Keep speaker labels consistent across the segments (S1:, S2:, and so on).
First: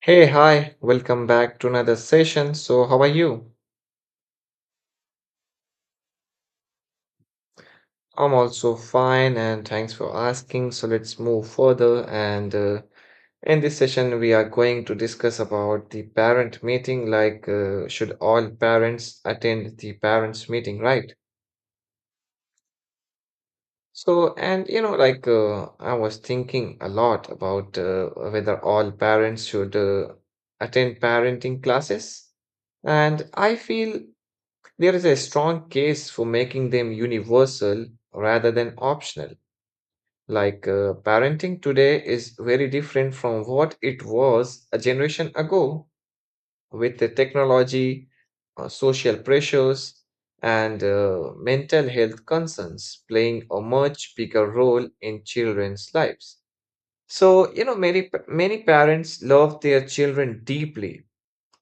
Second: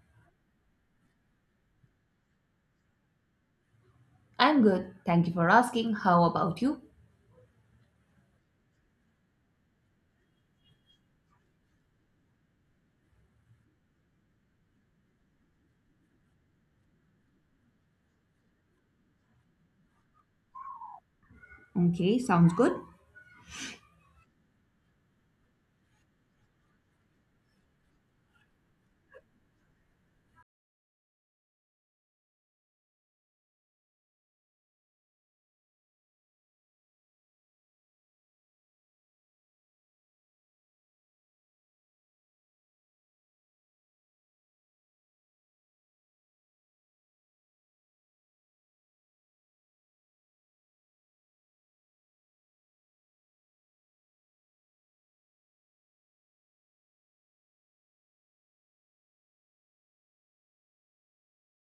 S1: Hey, hi, welcome back to another session. So, how are you?
S2: I'm good. Thank you for asking. How about you?
S1: I'm also fine and thanks for asking. So, let's move further. And In this session, we are going to discuss about the parent meeting like, should all parents attend the parents' meeting, right?
S2: Okay, sounds good.
S1: So, and you know, like, I was thinking a lot about whether all parents should attend parenting classes. And I feel there is a strong case for making them universal rather than optional. Parenting today is very different from what it was a generation ago with the technology, social pressures, and mental health concerns playing a much bigger role in children's lives. So, many parents love their children deeply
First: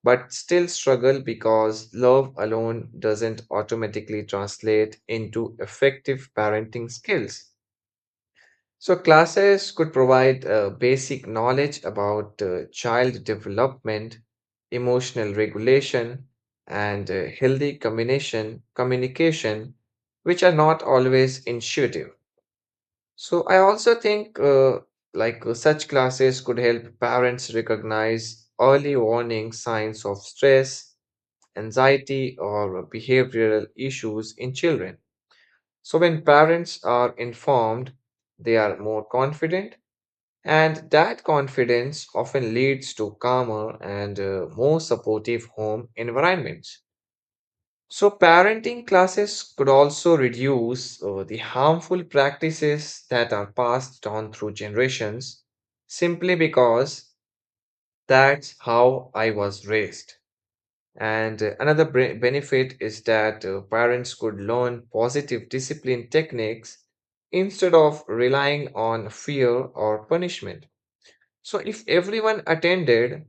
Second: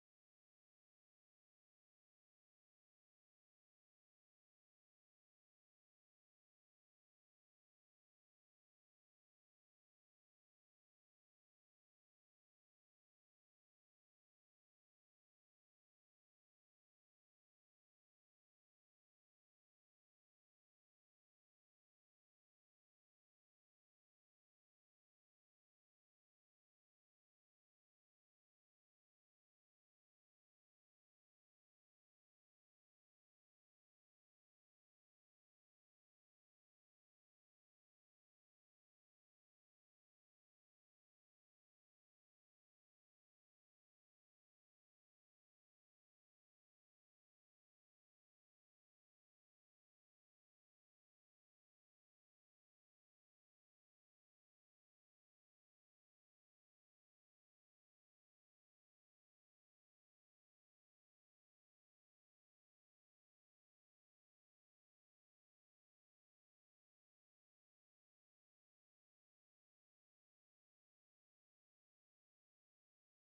S1: but still struggle because love alone doesn't automatically translate into effective parenting skills. So, classes could provide basic knowledge about child development, emotional regulation, and communication, which are not always intuitive. So, I also think such classes could help parents recognize early warning signs of stress, anxiety, or behavioral issues in children. So, when parents are informed, they are more confident, and that confidence often leads to calmer and more supportive home environments. So, parenting classes could also reduce the harmful practices that are passed on through generations simply because that's how I was raised. And Another benefit is that parents could learn positive discipline techniques instead of relying on fear or punishment. So, if everyone attended,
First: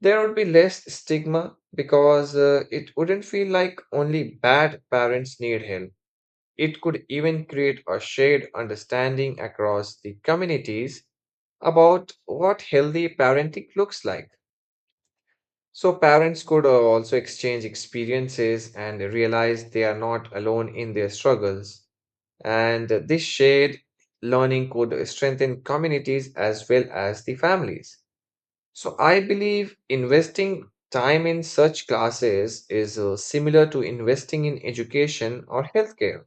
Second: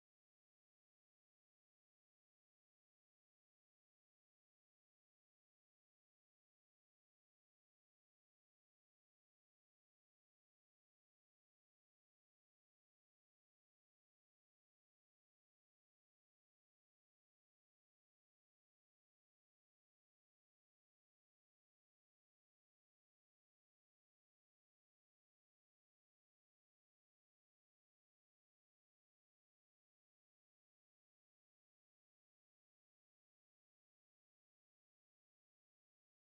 S1: there would be less stigma because it wouldn't feel like only bad parents need help. It could even create a shared understanding across the communities about what healthy parenting looks like. So parents could also exchange experiences and realize they are not alone in their struggles. And this shared learning could strengthen communities as well as the families. So I believe investing time in such classes is similar to investing in education or healthcare,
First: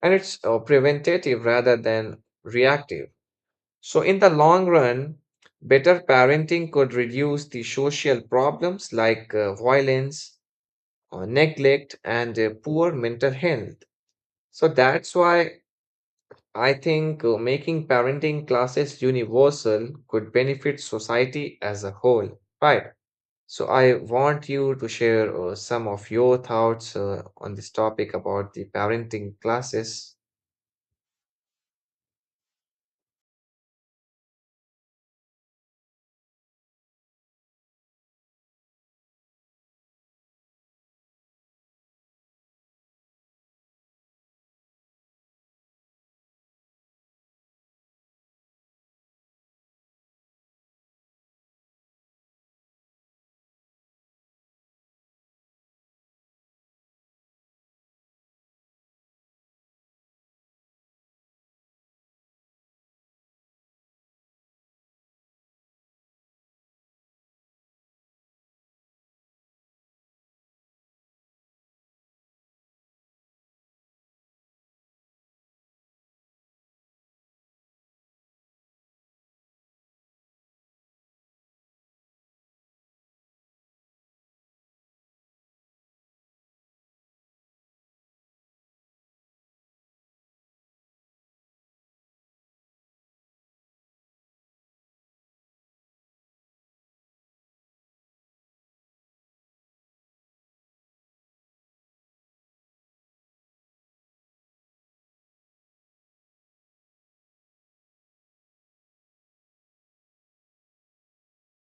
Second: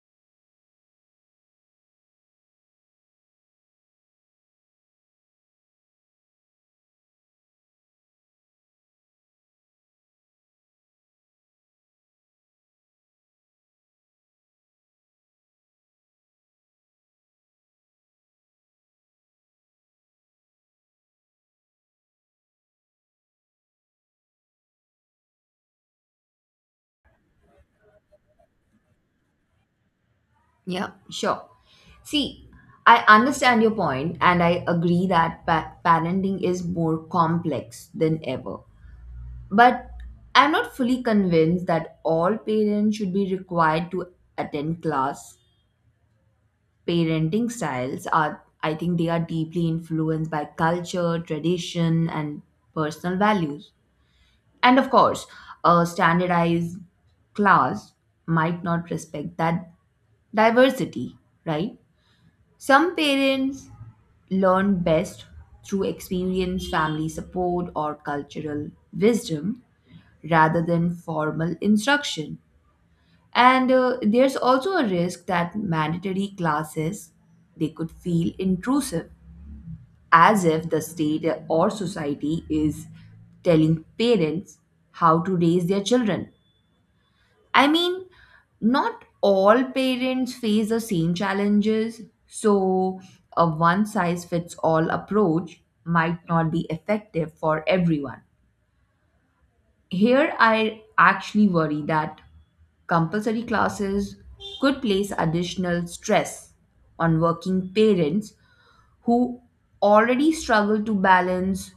S1: and it's preventative rather than reactive. So in the long run, better parenting could reduce the social problems like violence, neglect and poor mental health. So that's why I think making parenting classes universal could benefit society as a whole, right? So I want you to share some of your thoughts on this topic about the parenting classes.
S2: Yeah, sure. See, I understand your point and I agree that parenting is more complex than ever. But I'm not fully convinced that all parents should be required to attend class. Parenting styles are, I think, they are deeply influenced by culture, tradition, and personal values. And of course, a standardized class might not respect that diversity, right? Some parents learn best through experience, family support, or cultural wisdom rather than formal instruction. And there's also a risk that mandatory classes they could feel intrusive as if the state or society is telling parents how to raise their children. I mean, not all parents face the same challenges, so a one size fits all approach might not be effective for everyone. Here, I actually worry that compulsory classes could place additional stress on working parents who already struggle to balance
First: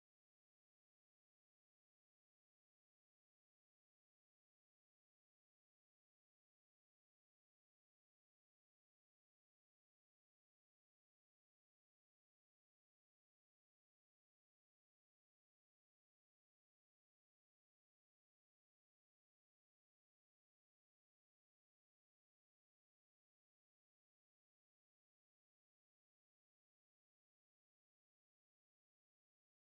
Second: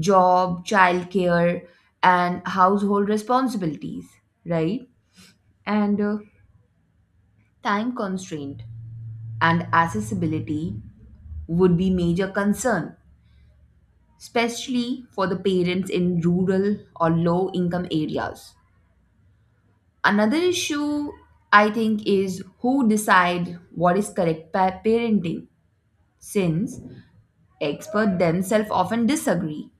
S2: job, childcare, and household responsibilities, right? And time constraint and accessibility would be major concern, especially for the parents in rural or low income areas. Another issue I think is who decide what is correct parenting since experts themselves often disagree.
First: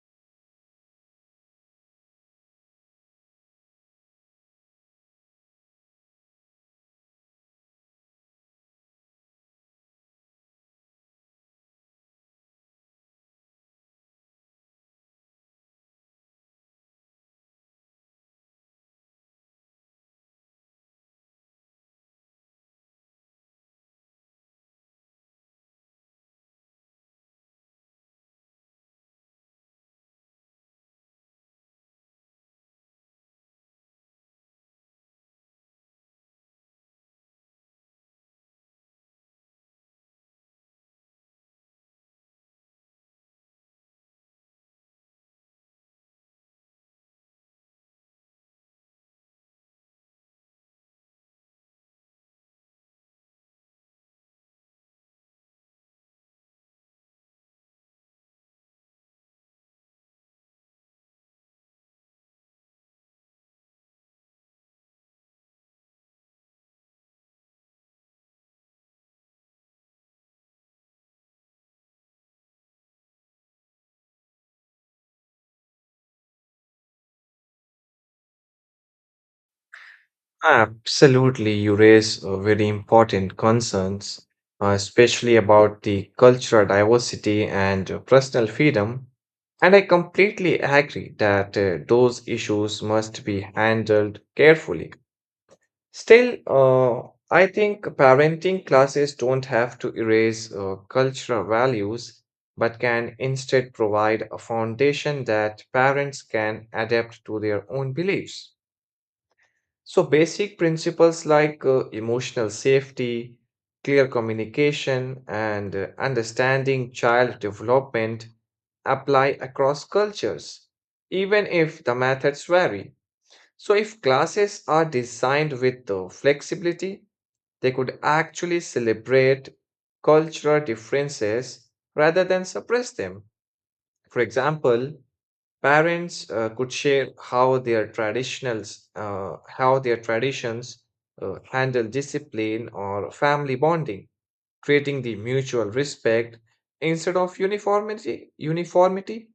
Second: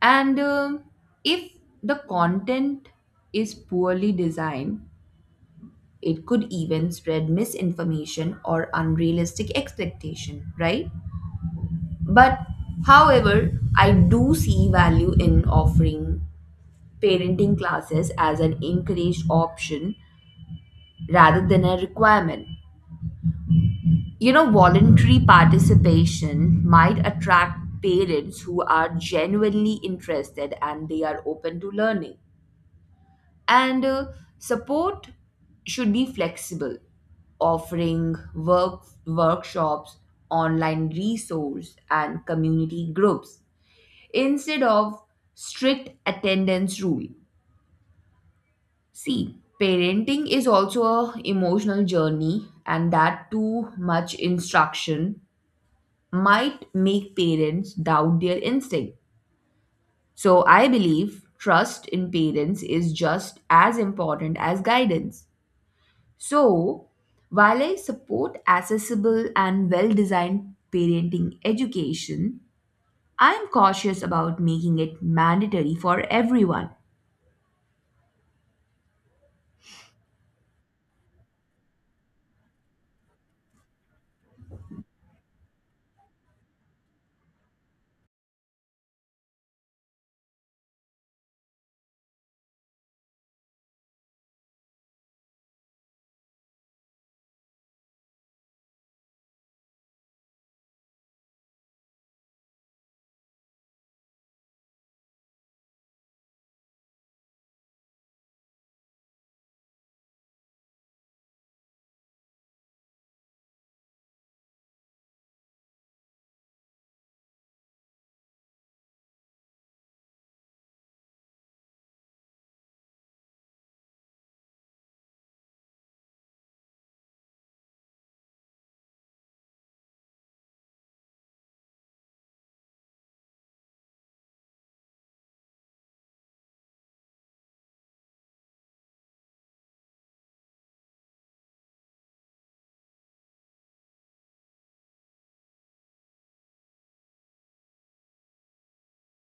S2: And if the content is poorly designed, it could even spread misinformation or unrealistic expectation, right? But however, I do see value in offering parenting classes as an encouraged option rather than a requirement. You know, voluntary participation might attract parents who are genuinely interested and they are open to learning. And support should be flexible, offering workshops, online resource and community groups instead of strict attendance rule. See, parenting is also a emotional journey and that too much instruction might make parents doubt their instinct. So I believe trust in parents is just as important as guidance. So while I support accessible and well-designed parenting education, I am cautious about making it mandatory for everyone.
S1: Absolutely, you raise very important concerns, especially about the cultural diversity and personal freedom. And I completely agree that those issues must be handled carefully. Still, I think parenting classes don't have to erase cultural values, but can instead provide a foundation that parents can adapt to their own beliefs. So, basic principles like emotional safety, clear communication, and understanding child development apply across cultures, even if the methods vary. So, if classes are designed with flexibility, they could actually celebrate cultural differences rather than suppress them. For example, parents could share how their traditionals, how their traditions handle discipline or family bonding, creating the mutual respect instead of uniformity. Uniformity,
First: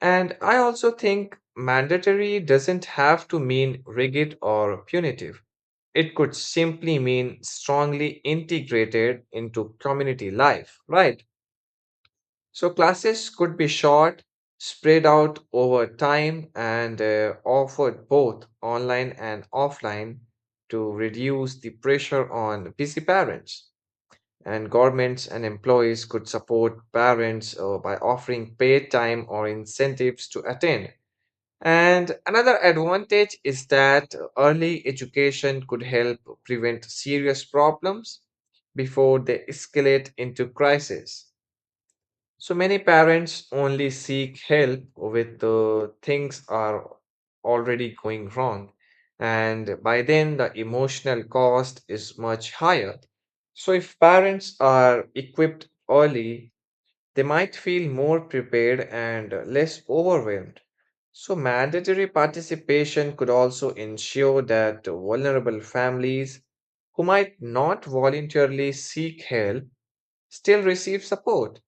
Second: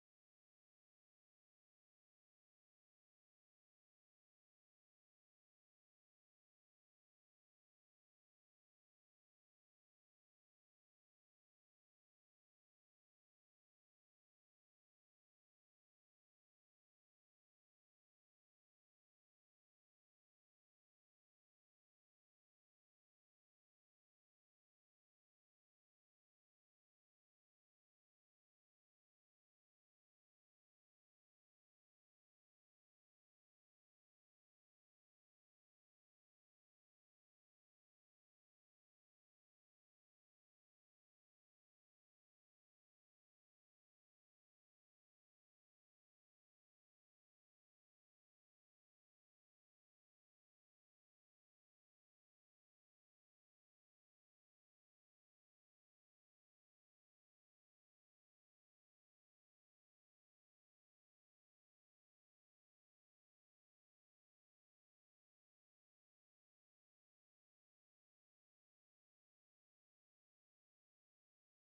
S1: and I also think mandatory doesn't have to mean rigid or punitive. It could simply mean strongly integrated into community life, right? So classes could be short, spread out over time, and offered both online and offline to reduce the pressure on busy parents. And governments and employees could support parents by offering paid time or incentives to attend. And another advantage is that early education could help prevent serious problems before they escalate into crisis. So many parents only seek help with things are already going wrong, and by then the emotional cost is much higher. So if parents are equipped early, they might feel more prepared and less overwhelmed. So mandatory participation could also ensure that vulnerable families who might not voluntarily seek help still receive support.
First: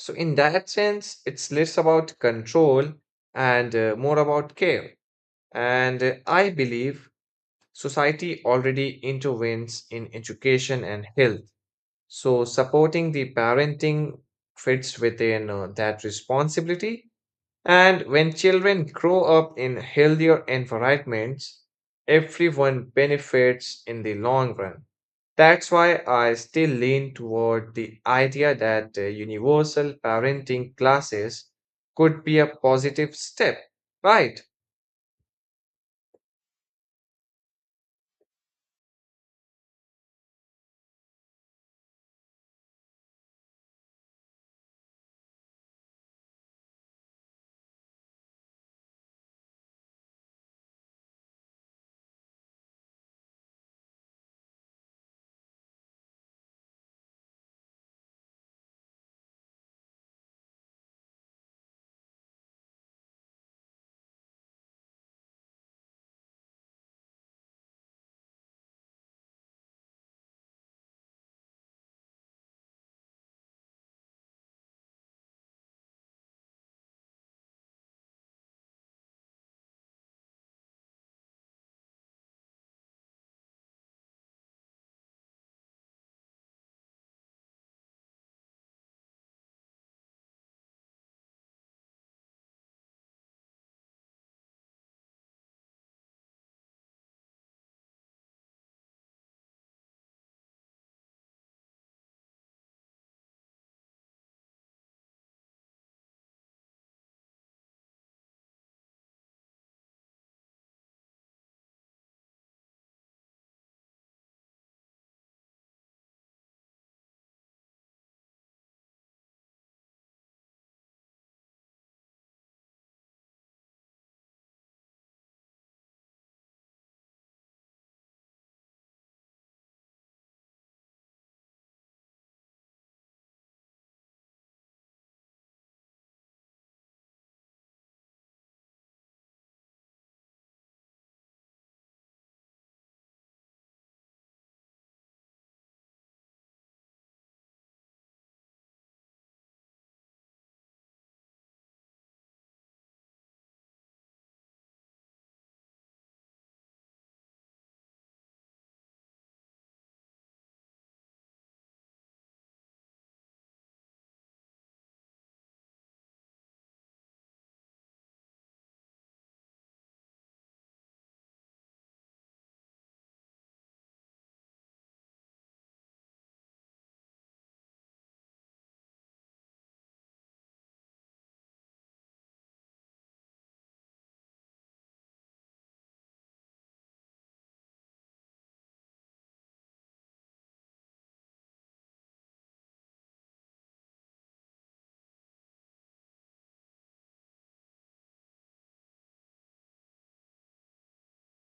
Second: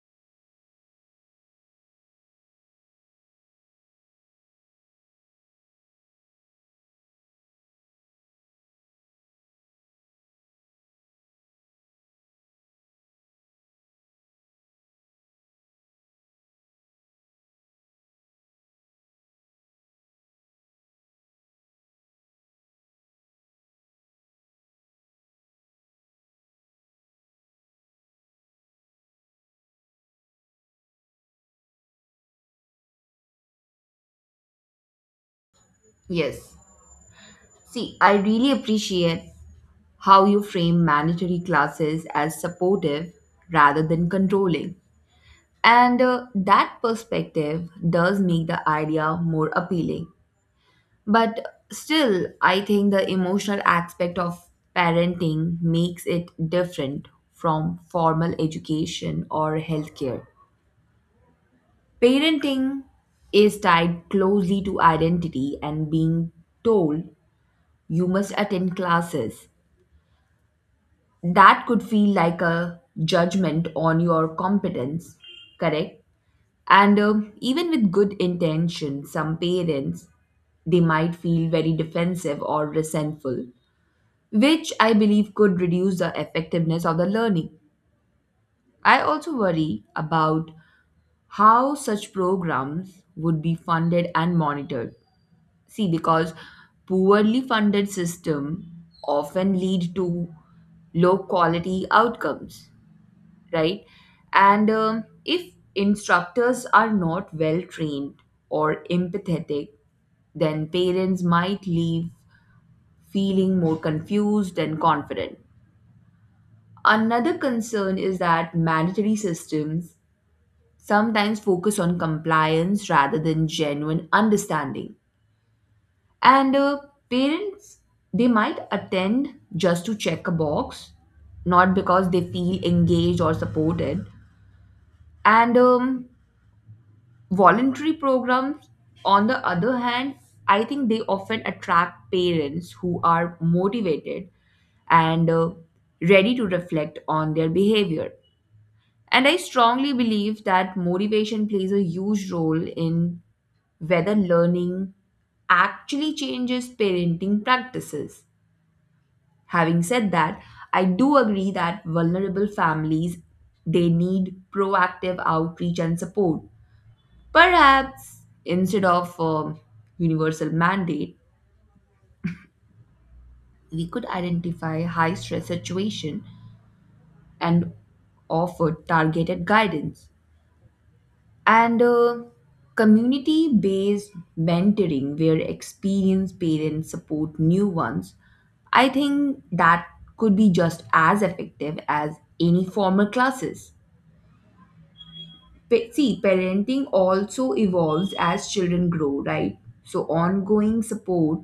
S1: So, in that sense, it's less about control and more about care. And I believe society already intervenes in education and health. So, supporting the parenting fits within that responsibility. And when children grow up in healthier environments, everyone benefits in the long run. That's why I still lean toward the idea that universal parenting classes could be a positive step, right?
S2: Yes, see, I really appreciate how you frame mandatory classes as supportive rather than controlling. And that perspective does make the idea more appealing. But still, I think the emotional aspect of parenting makes it different from formal education or healthcare. Parenting is tied closely to identity and being told you must attend classes that could feel like a judgment on your competence, correct? And even with good intention, some parents they might feel very defensive or resentful, which I believe could reduce the effectiveness of the learning. I also worry about how such programs would be funded and monitored. See, because poorly funded system often lead to low quality outcomes, right? And if instructors are not well trained or empathetic, then parents might leave feeling more confused and confident. Another concern is that mandatory systems sometimes focus on compliance rather than genuine understanding. And parents, they might attend just to check a box, not because they feel engaged or supported. And voluntary programs, on the other hand, I think they often attract parents who are motivated and ready to reflect on their behavior. And I strongly believe that motivation plays a huge role in whether learning actually changes parenting practices. Having said that, I do agree that vulnerable families they need proactive outreach and support. Perhaps instead of universal mandate, we could identify high stress situation and offer targeted guidance and community based mentoring where experienced parents support new ones. I think that could be just as effective as any formal classes. See, parenting also evolves as children grow, right? So, ongoing support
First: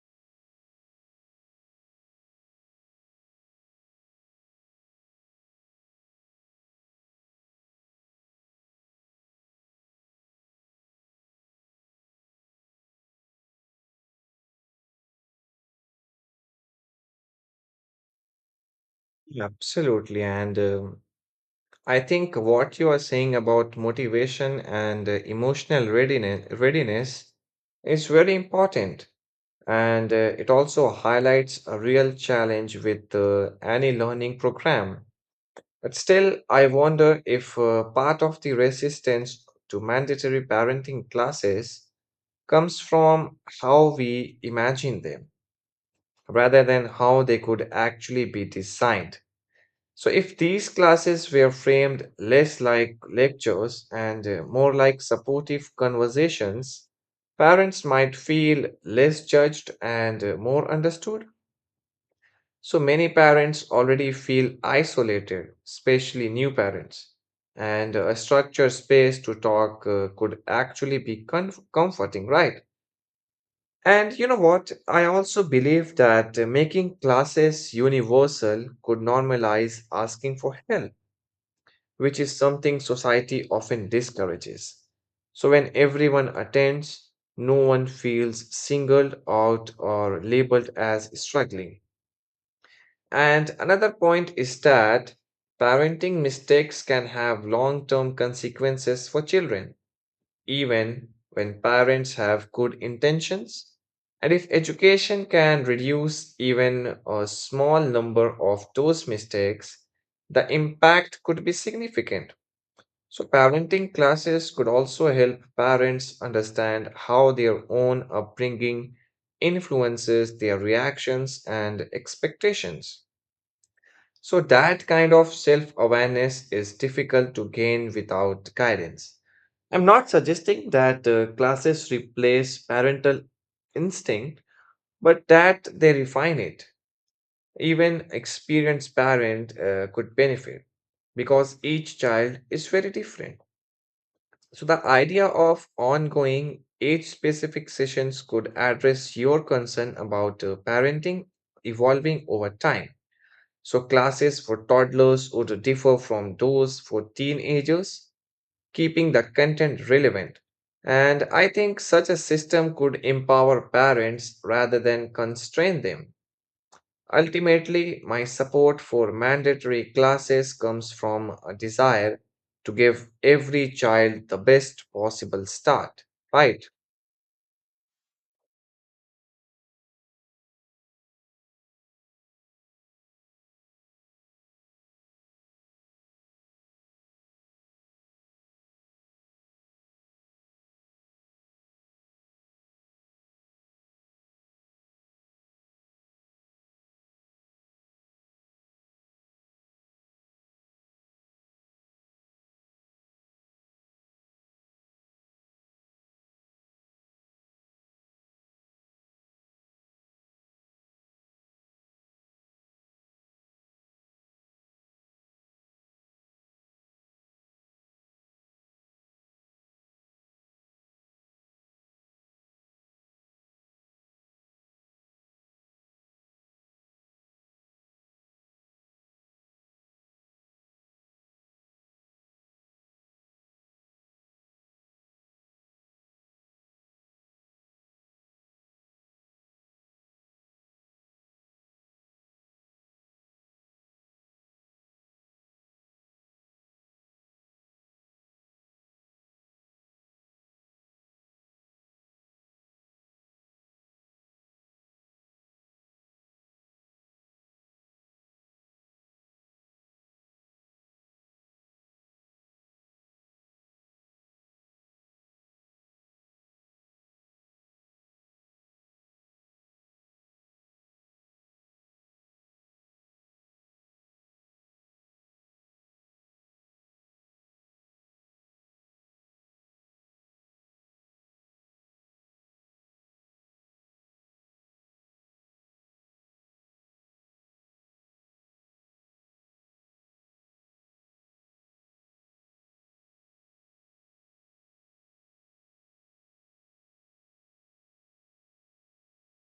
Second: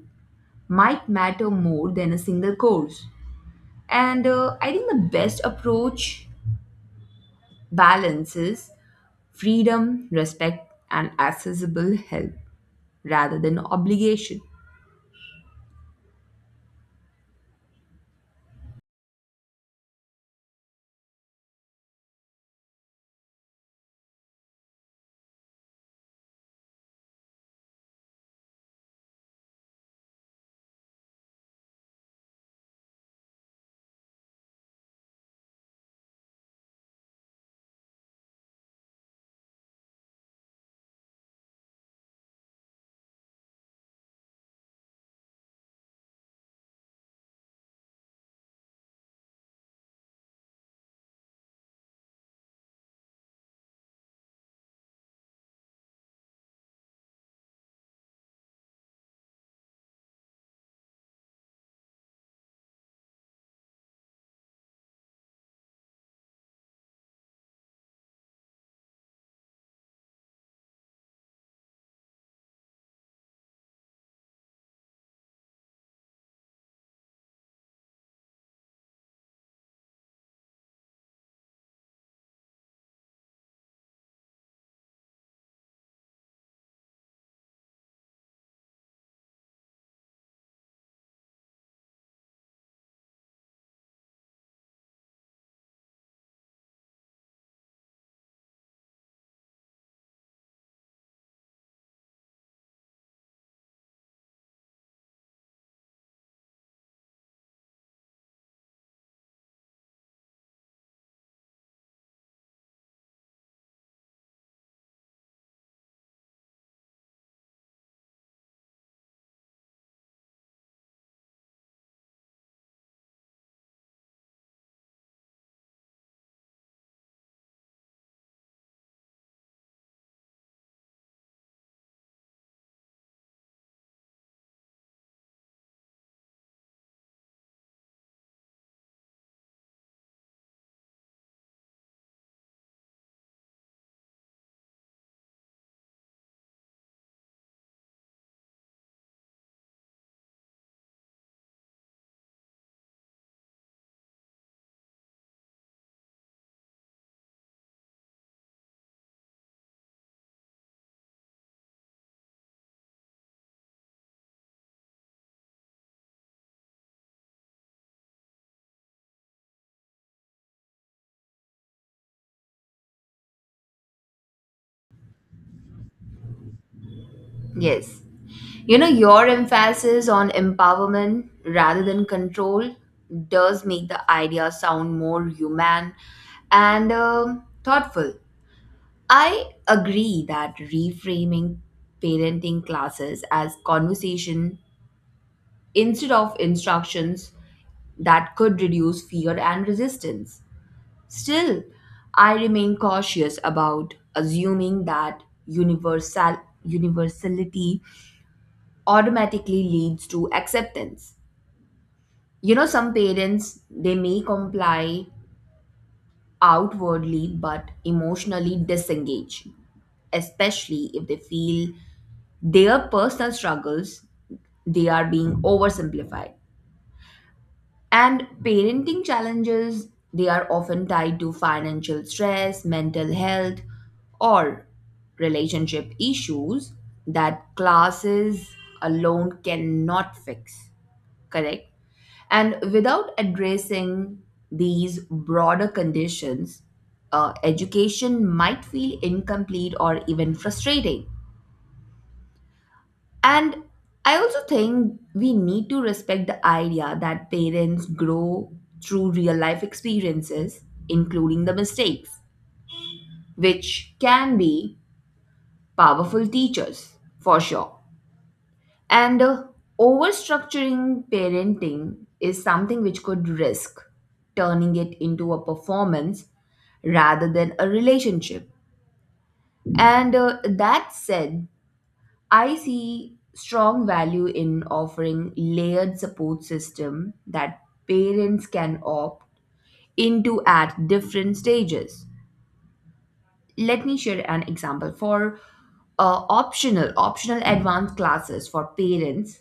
S2: might matter more than a single course. And I think the best approach balances freedom, respect, and accessible help rather than obligation.
S1: Yeah, absolutely. And I think what you are saying about motivation and readiness is very important. And it also highlights a real challenge with the any learning program. But still, I wonder if part of the resistance to mandatory parenting classes comes from how we imagine them rather than how they could actually be designed. So, if these classes were framed less like lectures and more like supportive conversations, parents might feel less judged and more understood. So, many parents already feel isolated, especially new parents, and a structured space to talk could actually be comf- comforting, right? And you know what? I also believe that making classes universal could normalize asking for help which is something society often discourages. So, when everyone attends, no one feels singled out or labeled as struggling. And another point is that parenting mistakes can have long term consequences for children, even when parents have good intentions. And if education can reduce even a small number of those mistakes, the impact could be significant. So, parenting classes could also help parents understand how their own upbringing influences their reactions and expectations. So, that kind of self awareness is difficult to gain without guidance. I'm not suggesting that classes replace parental instinct, but that they refine it. Even experienced parent could benefit because each child is very different. So, the idea of ongoing age specific sessions could address your concern about parenting evolving over time. So, classes for toddlers would differ from those for teenagers, keeping the content relevant. And I think such a system could empower parents rather than constrain them. Ultimately, my support for mandatory classes comes from a desire to give every child the best possible start, right?
S2: Yes. You know, your emphasis on empowerment rather than control does make the idea sound more human and thoughtful. I agree that reframing parenting classes as conversation instead of instructions that could reduce fear and resistance. Still, I remain cautious about assuming that universality automatically leads to acceptance. You know, some parents they may comply outwardly but emotionally disengage, especially if they feel their personal struggles they are being oversimplified. And parenting challenges, they are often tied to financial stress, mental health, or relationship issues that classes alone cannot fix. Correct? And without addressing these broader conditions, education might feel incomplete or even frustrating. And I also think we need to respect the idea that parents grow through real life experiences, including the mistakes, which can be powerful teachers for sure. And overstructuring parenting is something which could risk turning it into a performance rather than a relationship. And that said, I see strong value in offering layered support system that parents can opt into at different stages. Let me share an example for optional advanced classes for parents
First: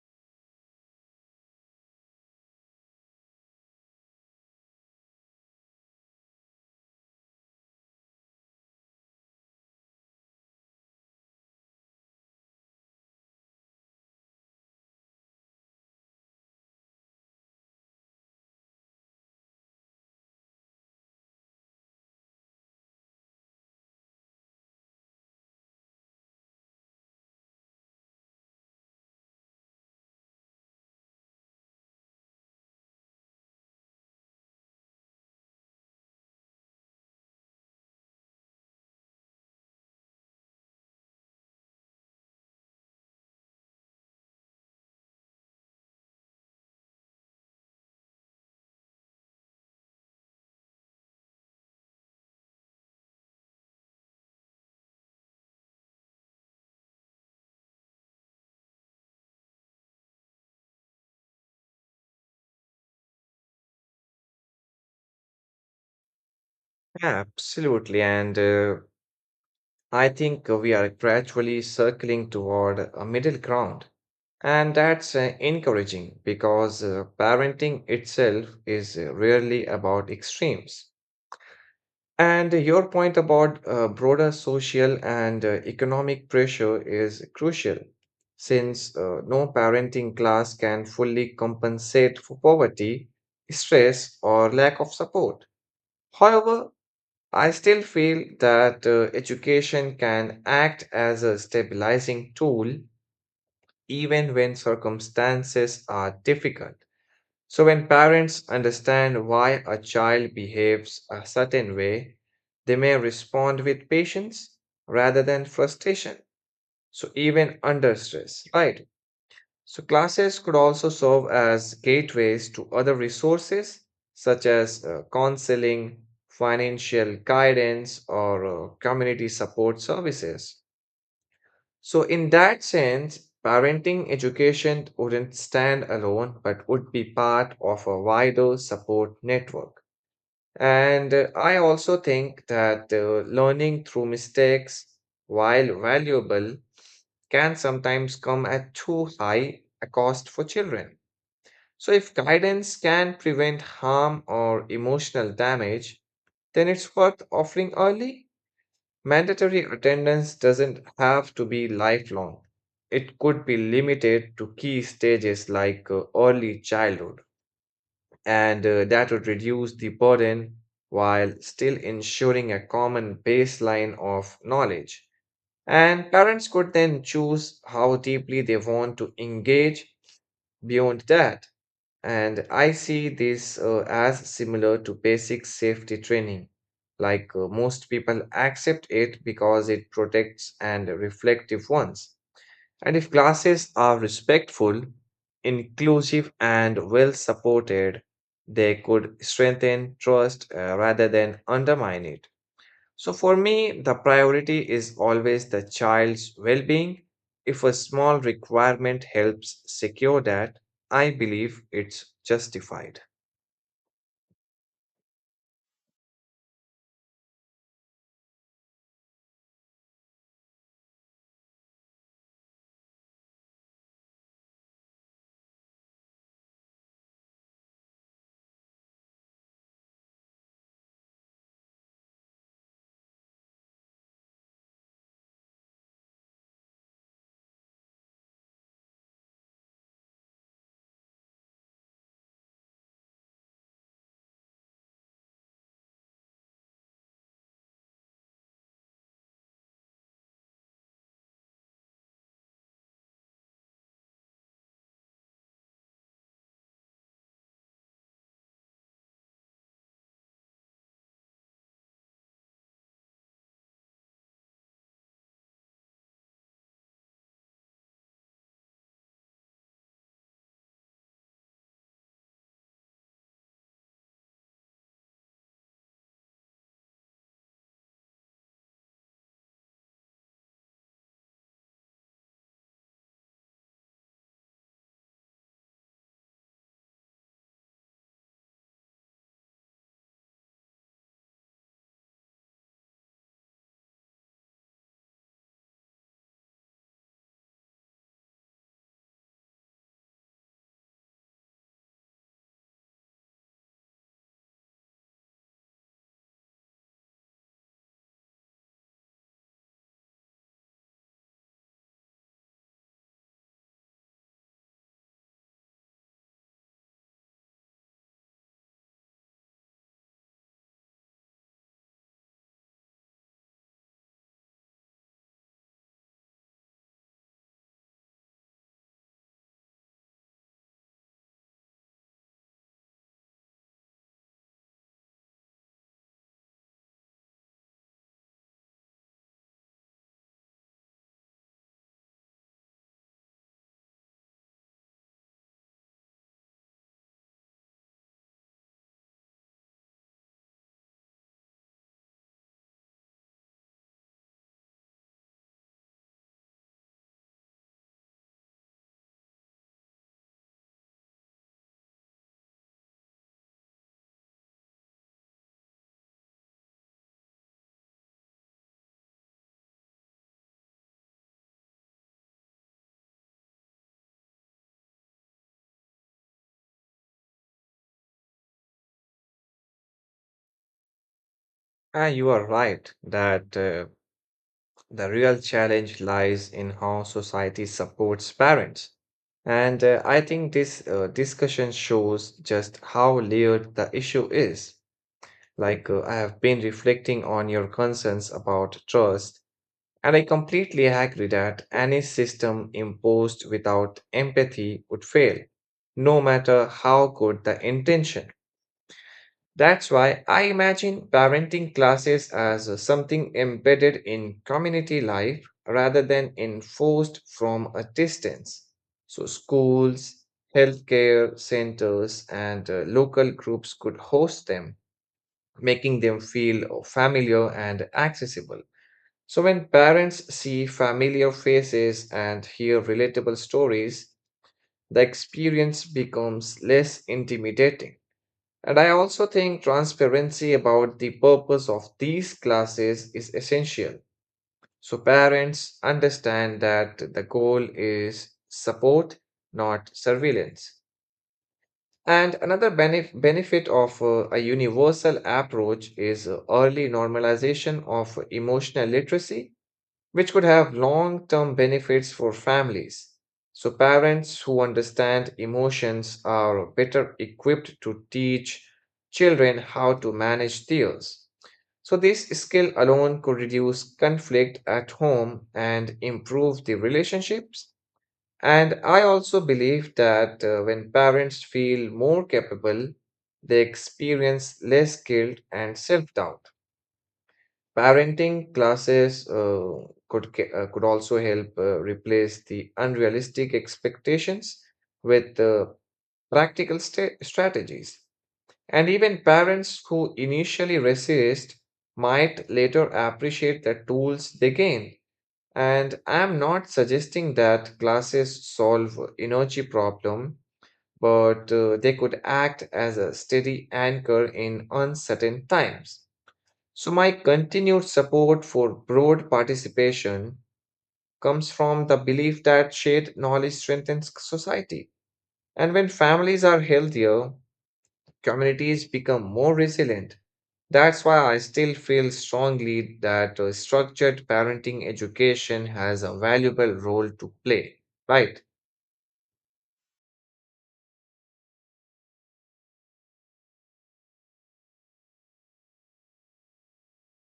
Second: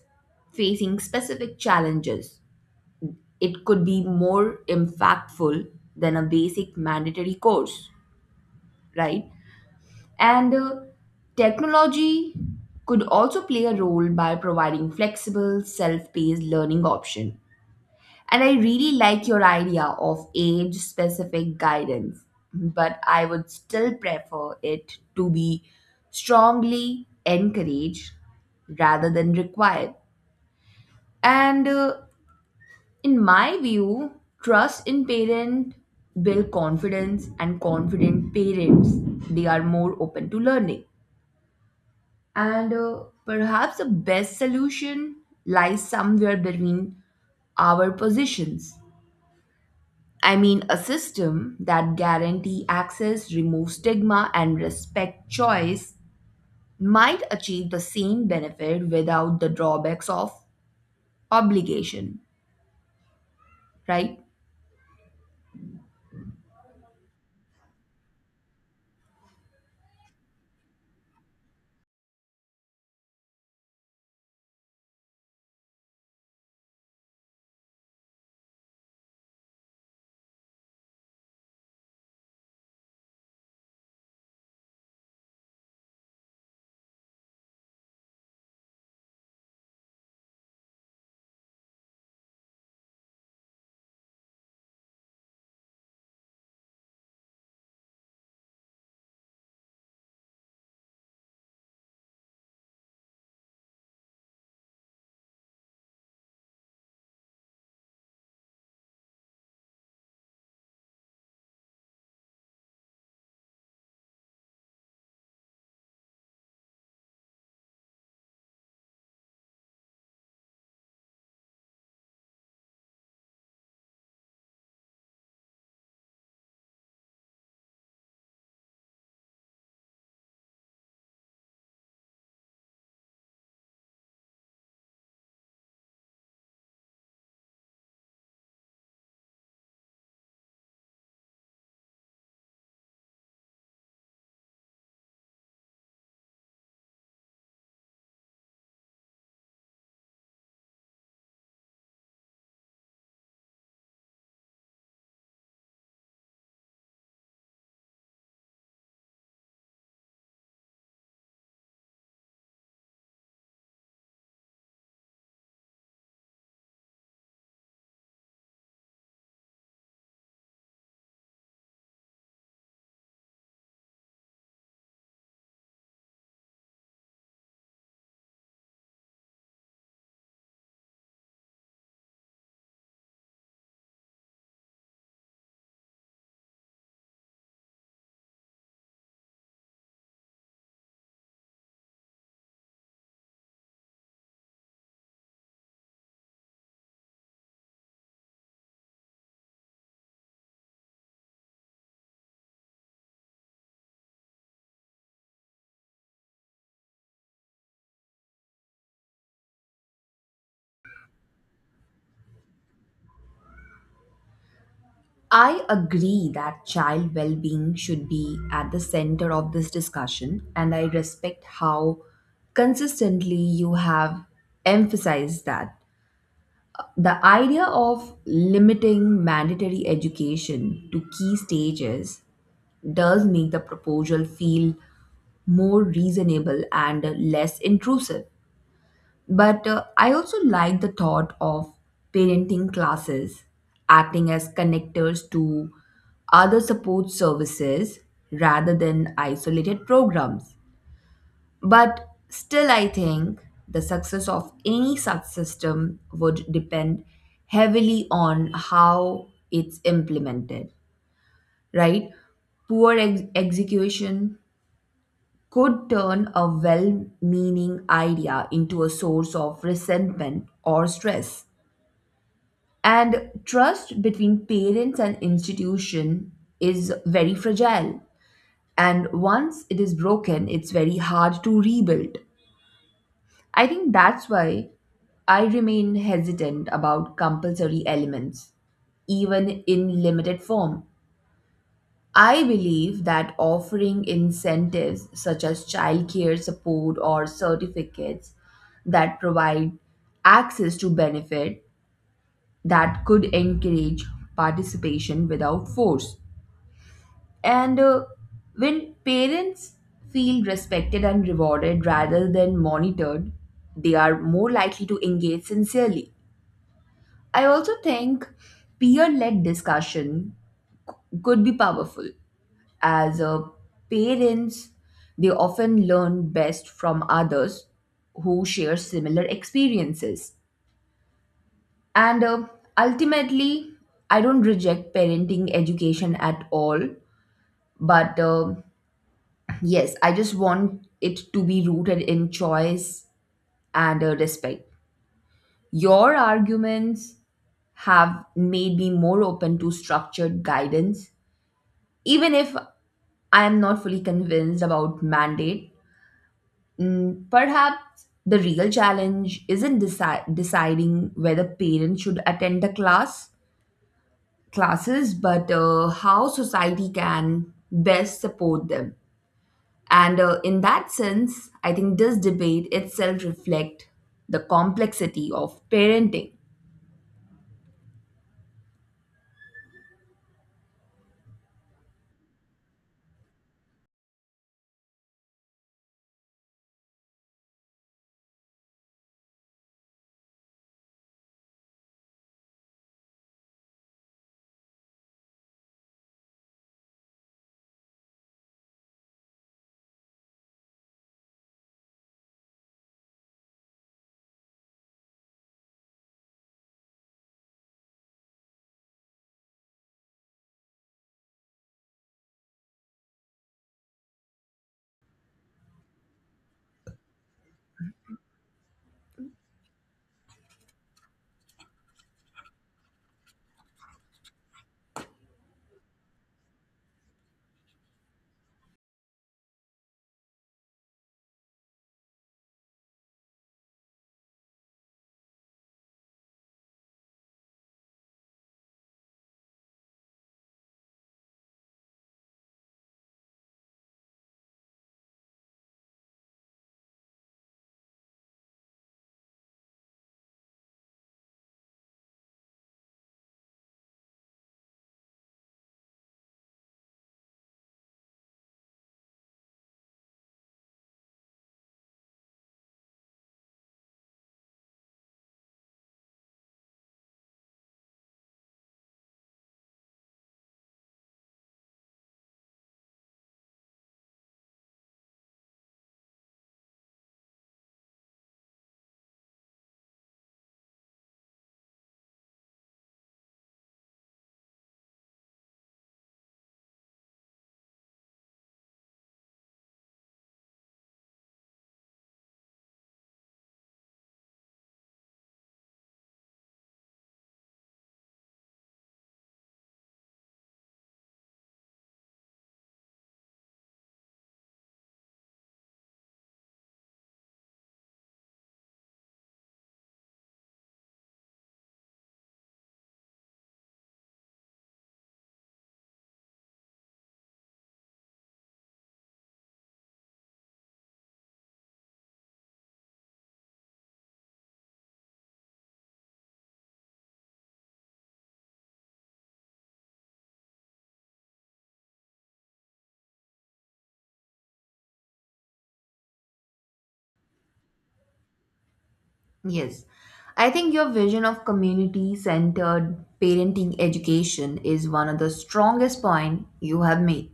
S2: facing specific challenges. It could be more impactful than a basic mandatory course, right? And technology could also play a role by providing flexible, self-paced learning option. And I really like your idea of age-specific guidance, but I would still prefer it to be strongly encouraged rather than required. And in my view, trust in parent build confidence and confident parents they are more open to learning. And perhaps the best solution lies somewhere between our positions. I mean, a system that guarantee access, removes stigma, and respect choice might achieve the same benefit without the drawbacks of obligation, right?
S1: Absolutely. And I think we are gradually circling toward a middle ground. And that's encouraging because parenting itself is rarely about extremes. And your point about broader social and economic pressure is crucial, since no parenting class can fully compensate for poverty, stress, or lack of support. However, I still feel that education can act as a stabilizing tool even when circumstances are difficult. So, when parents understand why a child behaves a certain way, they may respond with patience rather than frustration. So, even under stress, right? So, classes could also serve as gateways to other resources such as counseling, financial guidance, or community support services. So, in that sense, parenting education wouldn't stand alone but would be part of a wider support network. And I also think that learning through mistakes, while valuable, can sometimes come at too high a cost for children. So, if guidance can prevent harm or emotional damage, then it's worth offering early. Mandatory attendance doesn't have to be lifelong. It could be limited to key stages like early childhood, and that would reduce the burden while still ensuring a common baseline of knowledge. And parents could then choose how deeply they want to engage beyond that. And I see this as similar to basic safety training. Most people accept it because it protects and reflective ones. And if classes are respectful, inclusive, and well supported, they could strengthen trust rather than undermine it. So for me, the priority is always the child's well being. If a small requirement helps secure that, I believe it's justified.
S2: I agree that child well being should be at the center of this discussion, and I respect how consistently you have emphasized that. The idea of limiting mandatory education to key stages does make the proposal feel more reasonable and less intrusive. But I also like the thought of parenting classes acting as connectors to other support services rather than isolated programs. But still, I think the success of any such system would depend heavily on how it's implemented, right? Execution could turn a well meaning idea into a source of resentment or stress. And trust between parents and institution is very fragile. And once it is broken, it's very hard to rebuild. I think that's why I remain hesitant about compulsory elements, even in limited form. I believe that offering incentives such as childcare support or certificates that provide access to benefit that could encourage participation without force. And when parents feel respected and rewarded rather than monitored, they are more likely to engage sincerely. I also think peer led discussion could be powerful as parents they often learn best from others who share similar experiences, and ultimately I don't reject parenting education at all, but yes I just want it to be rooted in choice and respect. Your arguments have made me more open to structured guidance even if I am not fully convinced about mandate. Mm, perhaps the real challenge isn't deciding whether parents should attend the classes, but how society can best support them. And in that sense, I think this debate itself reflects the complexity of parenting.
S1: Ah, you are right that the real challenge lies in how society supports parents. And I think this discussion shows just how layered the issue is. I have been reflecting on your concerns about trust, and I completely agree that any system imposed without empathy would fail, no matter how good the intention. That's why I imagine parenting classes as something embedded in community life rather than enforced from a distance. So, schools, healthcare centers, and local groups could host them, making them feel familiar and accessible. So, when parents see familiar faces and hear relatable stories, the experience becomes less intimidating. And I also think transparency about the purpose of these classes is essential. So parents understand that the goal is support, not surveillance. And another benefit of a universal approach is early normalization of emotional literacy which could have long term benefits for families. So, parents who understand emotions are better equipped to teach children how to manage theirs. So, this skill alone could reduce conflict at home and improve the relationships. And I also believe that when parents feel more capable, they experience less guilt and self doubt. Parenting classes could also help replace the unrealistic expectations with strategies. And even parents who initially resist might later appreciate the tools they gain. And I'm not suggesting that classes solve energy problem, but they could act as a steady anchor in uncertain times. So, my continued support for broad participation comes from the belief that shared knowledge strengthens society. And when families are healthier, communities become more resilient. That's why I still feel strongly that structured parenting education has a valuable role to play. Right?
S2: Yes. I think your vision of community centered parenting education is one of the strongest point you have made.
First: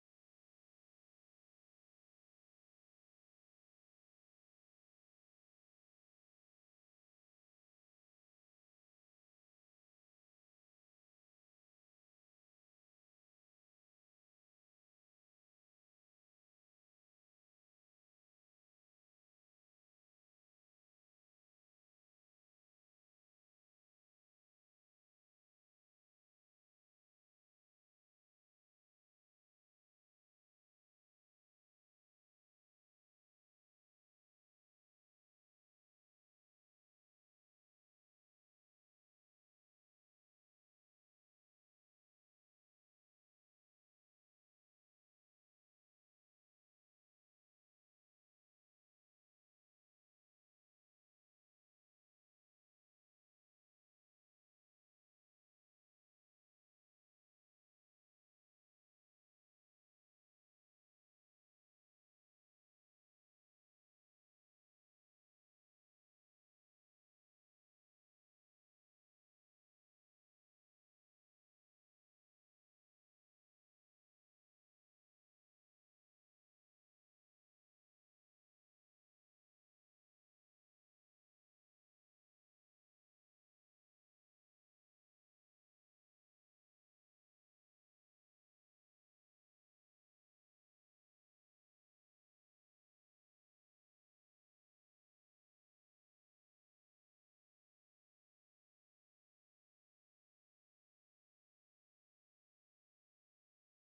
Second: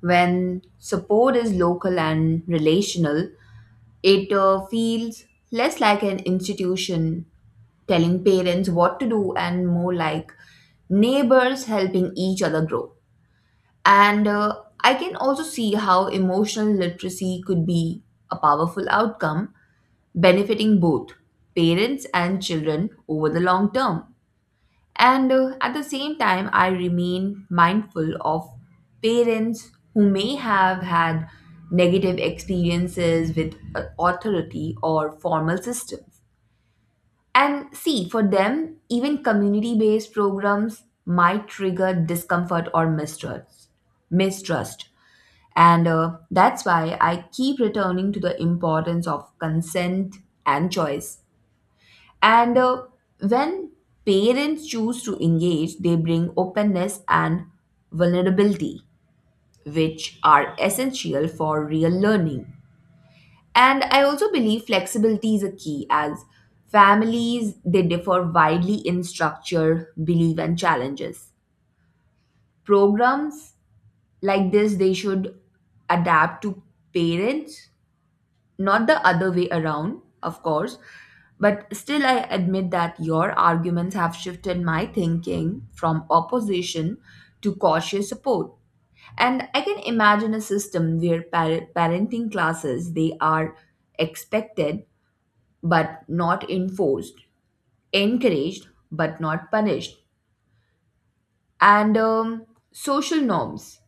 S2: When support is local and relational, it feels less like an institution telling parents what to do and more like neighbors helping each other grow. And I can also see how emotional literacy could be a powerful outcome benefiting both parents and children over the long term. And at the same time, I remain mindful of parents who may have had negative experiences with authority or formal systems. And see, for them, even community based programs might trigger discomfort or mistrust. And that's why I keep returning to the importance of consent and choice, and when parents choose to engage, they bring openness and vulnerability, which are essential for real learning. And I also believe flexibility is a key as families they differ widely in structure, belief and challenges. Programs like this they should adapt to parents, not the other way around, of course. But still, I admit that your arguments have shifted my thinking from opposition to cautious support. And I can imagine a system where parenting classes they are expected but not enforced, encouraged but not punished, and social norms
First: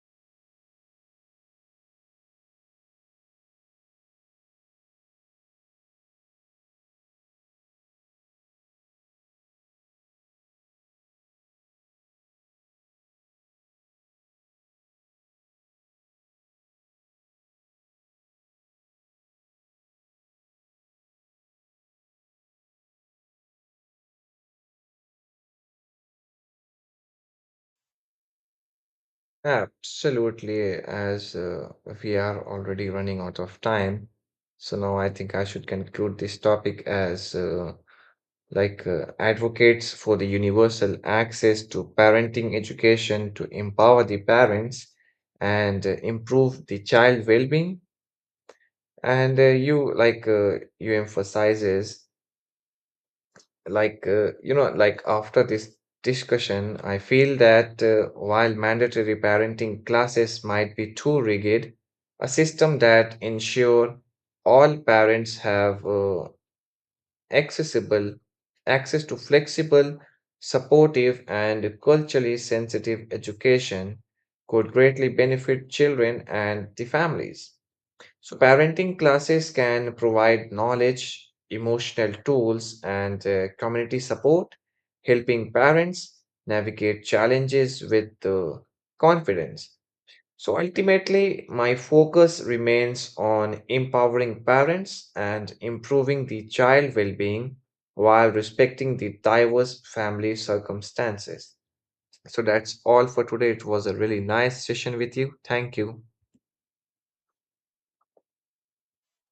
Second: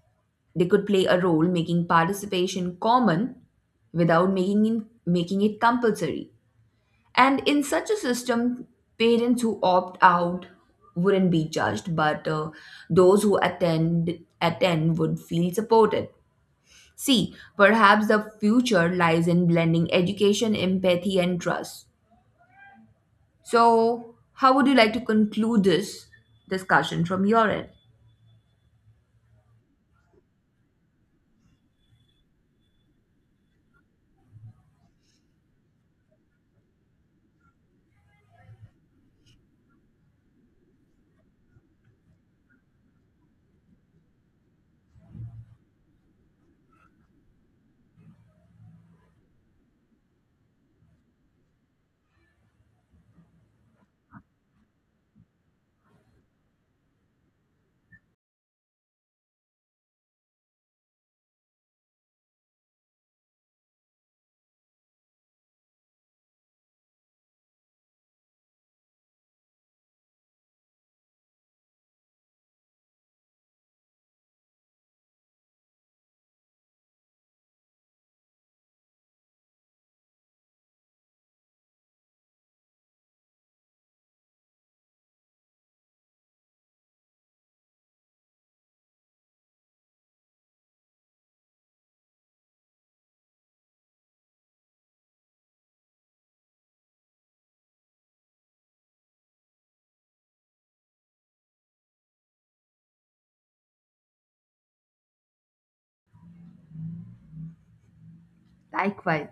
S2: they could play a role making participation common without making it compulsory. And in such a system, parents who opt out wouldn't be judged, but those who attend would feel supported. See, perhaps the future lies in blending education, empathy, and trust. So, how would you like to conclude this discussion from your end?
S1: Absolutely. As We are already running out of time, so now I think I should conclude this topic as. Advocates for the universal access to parenting education to empower the parents and improve the child well-being and you emphasizes after this discussion I feel that while mandatory parenting classes might be too rigid, a system that ensure all parents have accessible, access to flexible, supportive, and culturally sensitive education could greatly benefit children and the families. So, parenting classes can provide knowledge, emotional tools, and community support, helping parents navigate challenges with confidence. So ultimately, my focus remains on empowering parents and improving the child well being while respecting the diverse family circumstances. So that's all for today. It was a really nice session with you. Thank you.
S2: Likewise.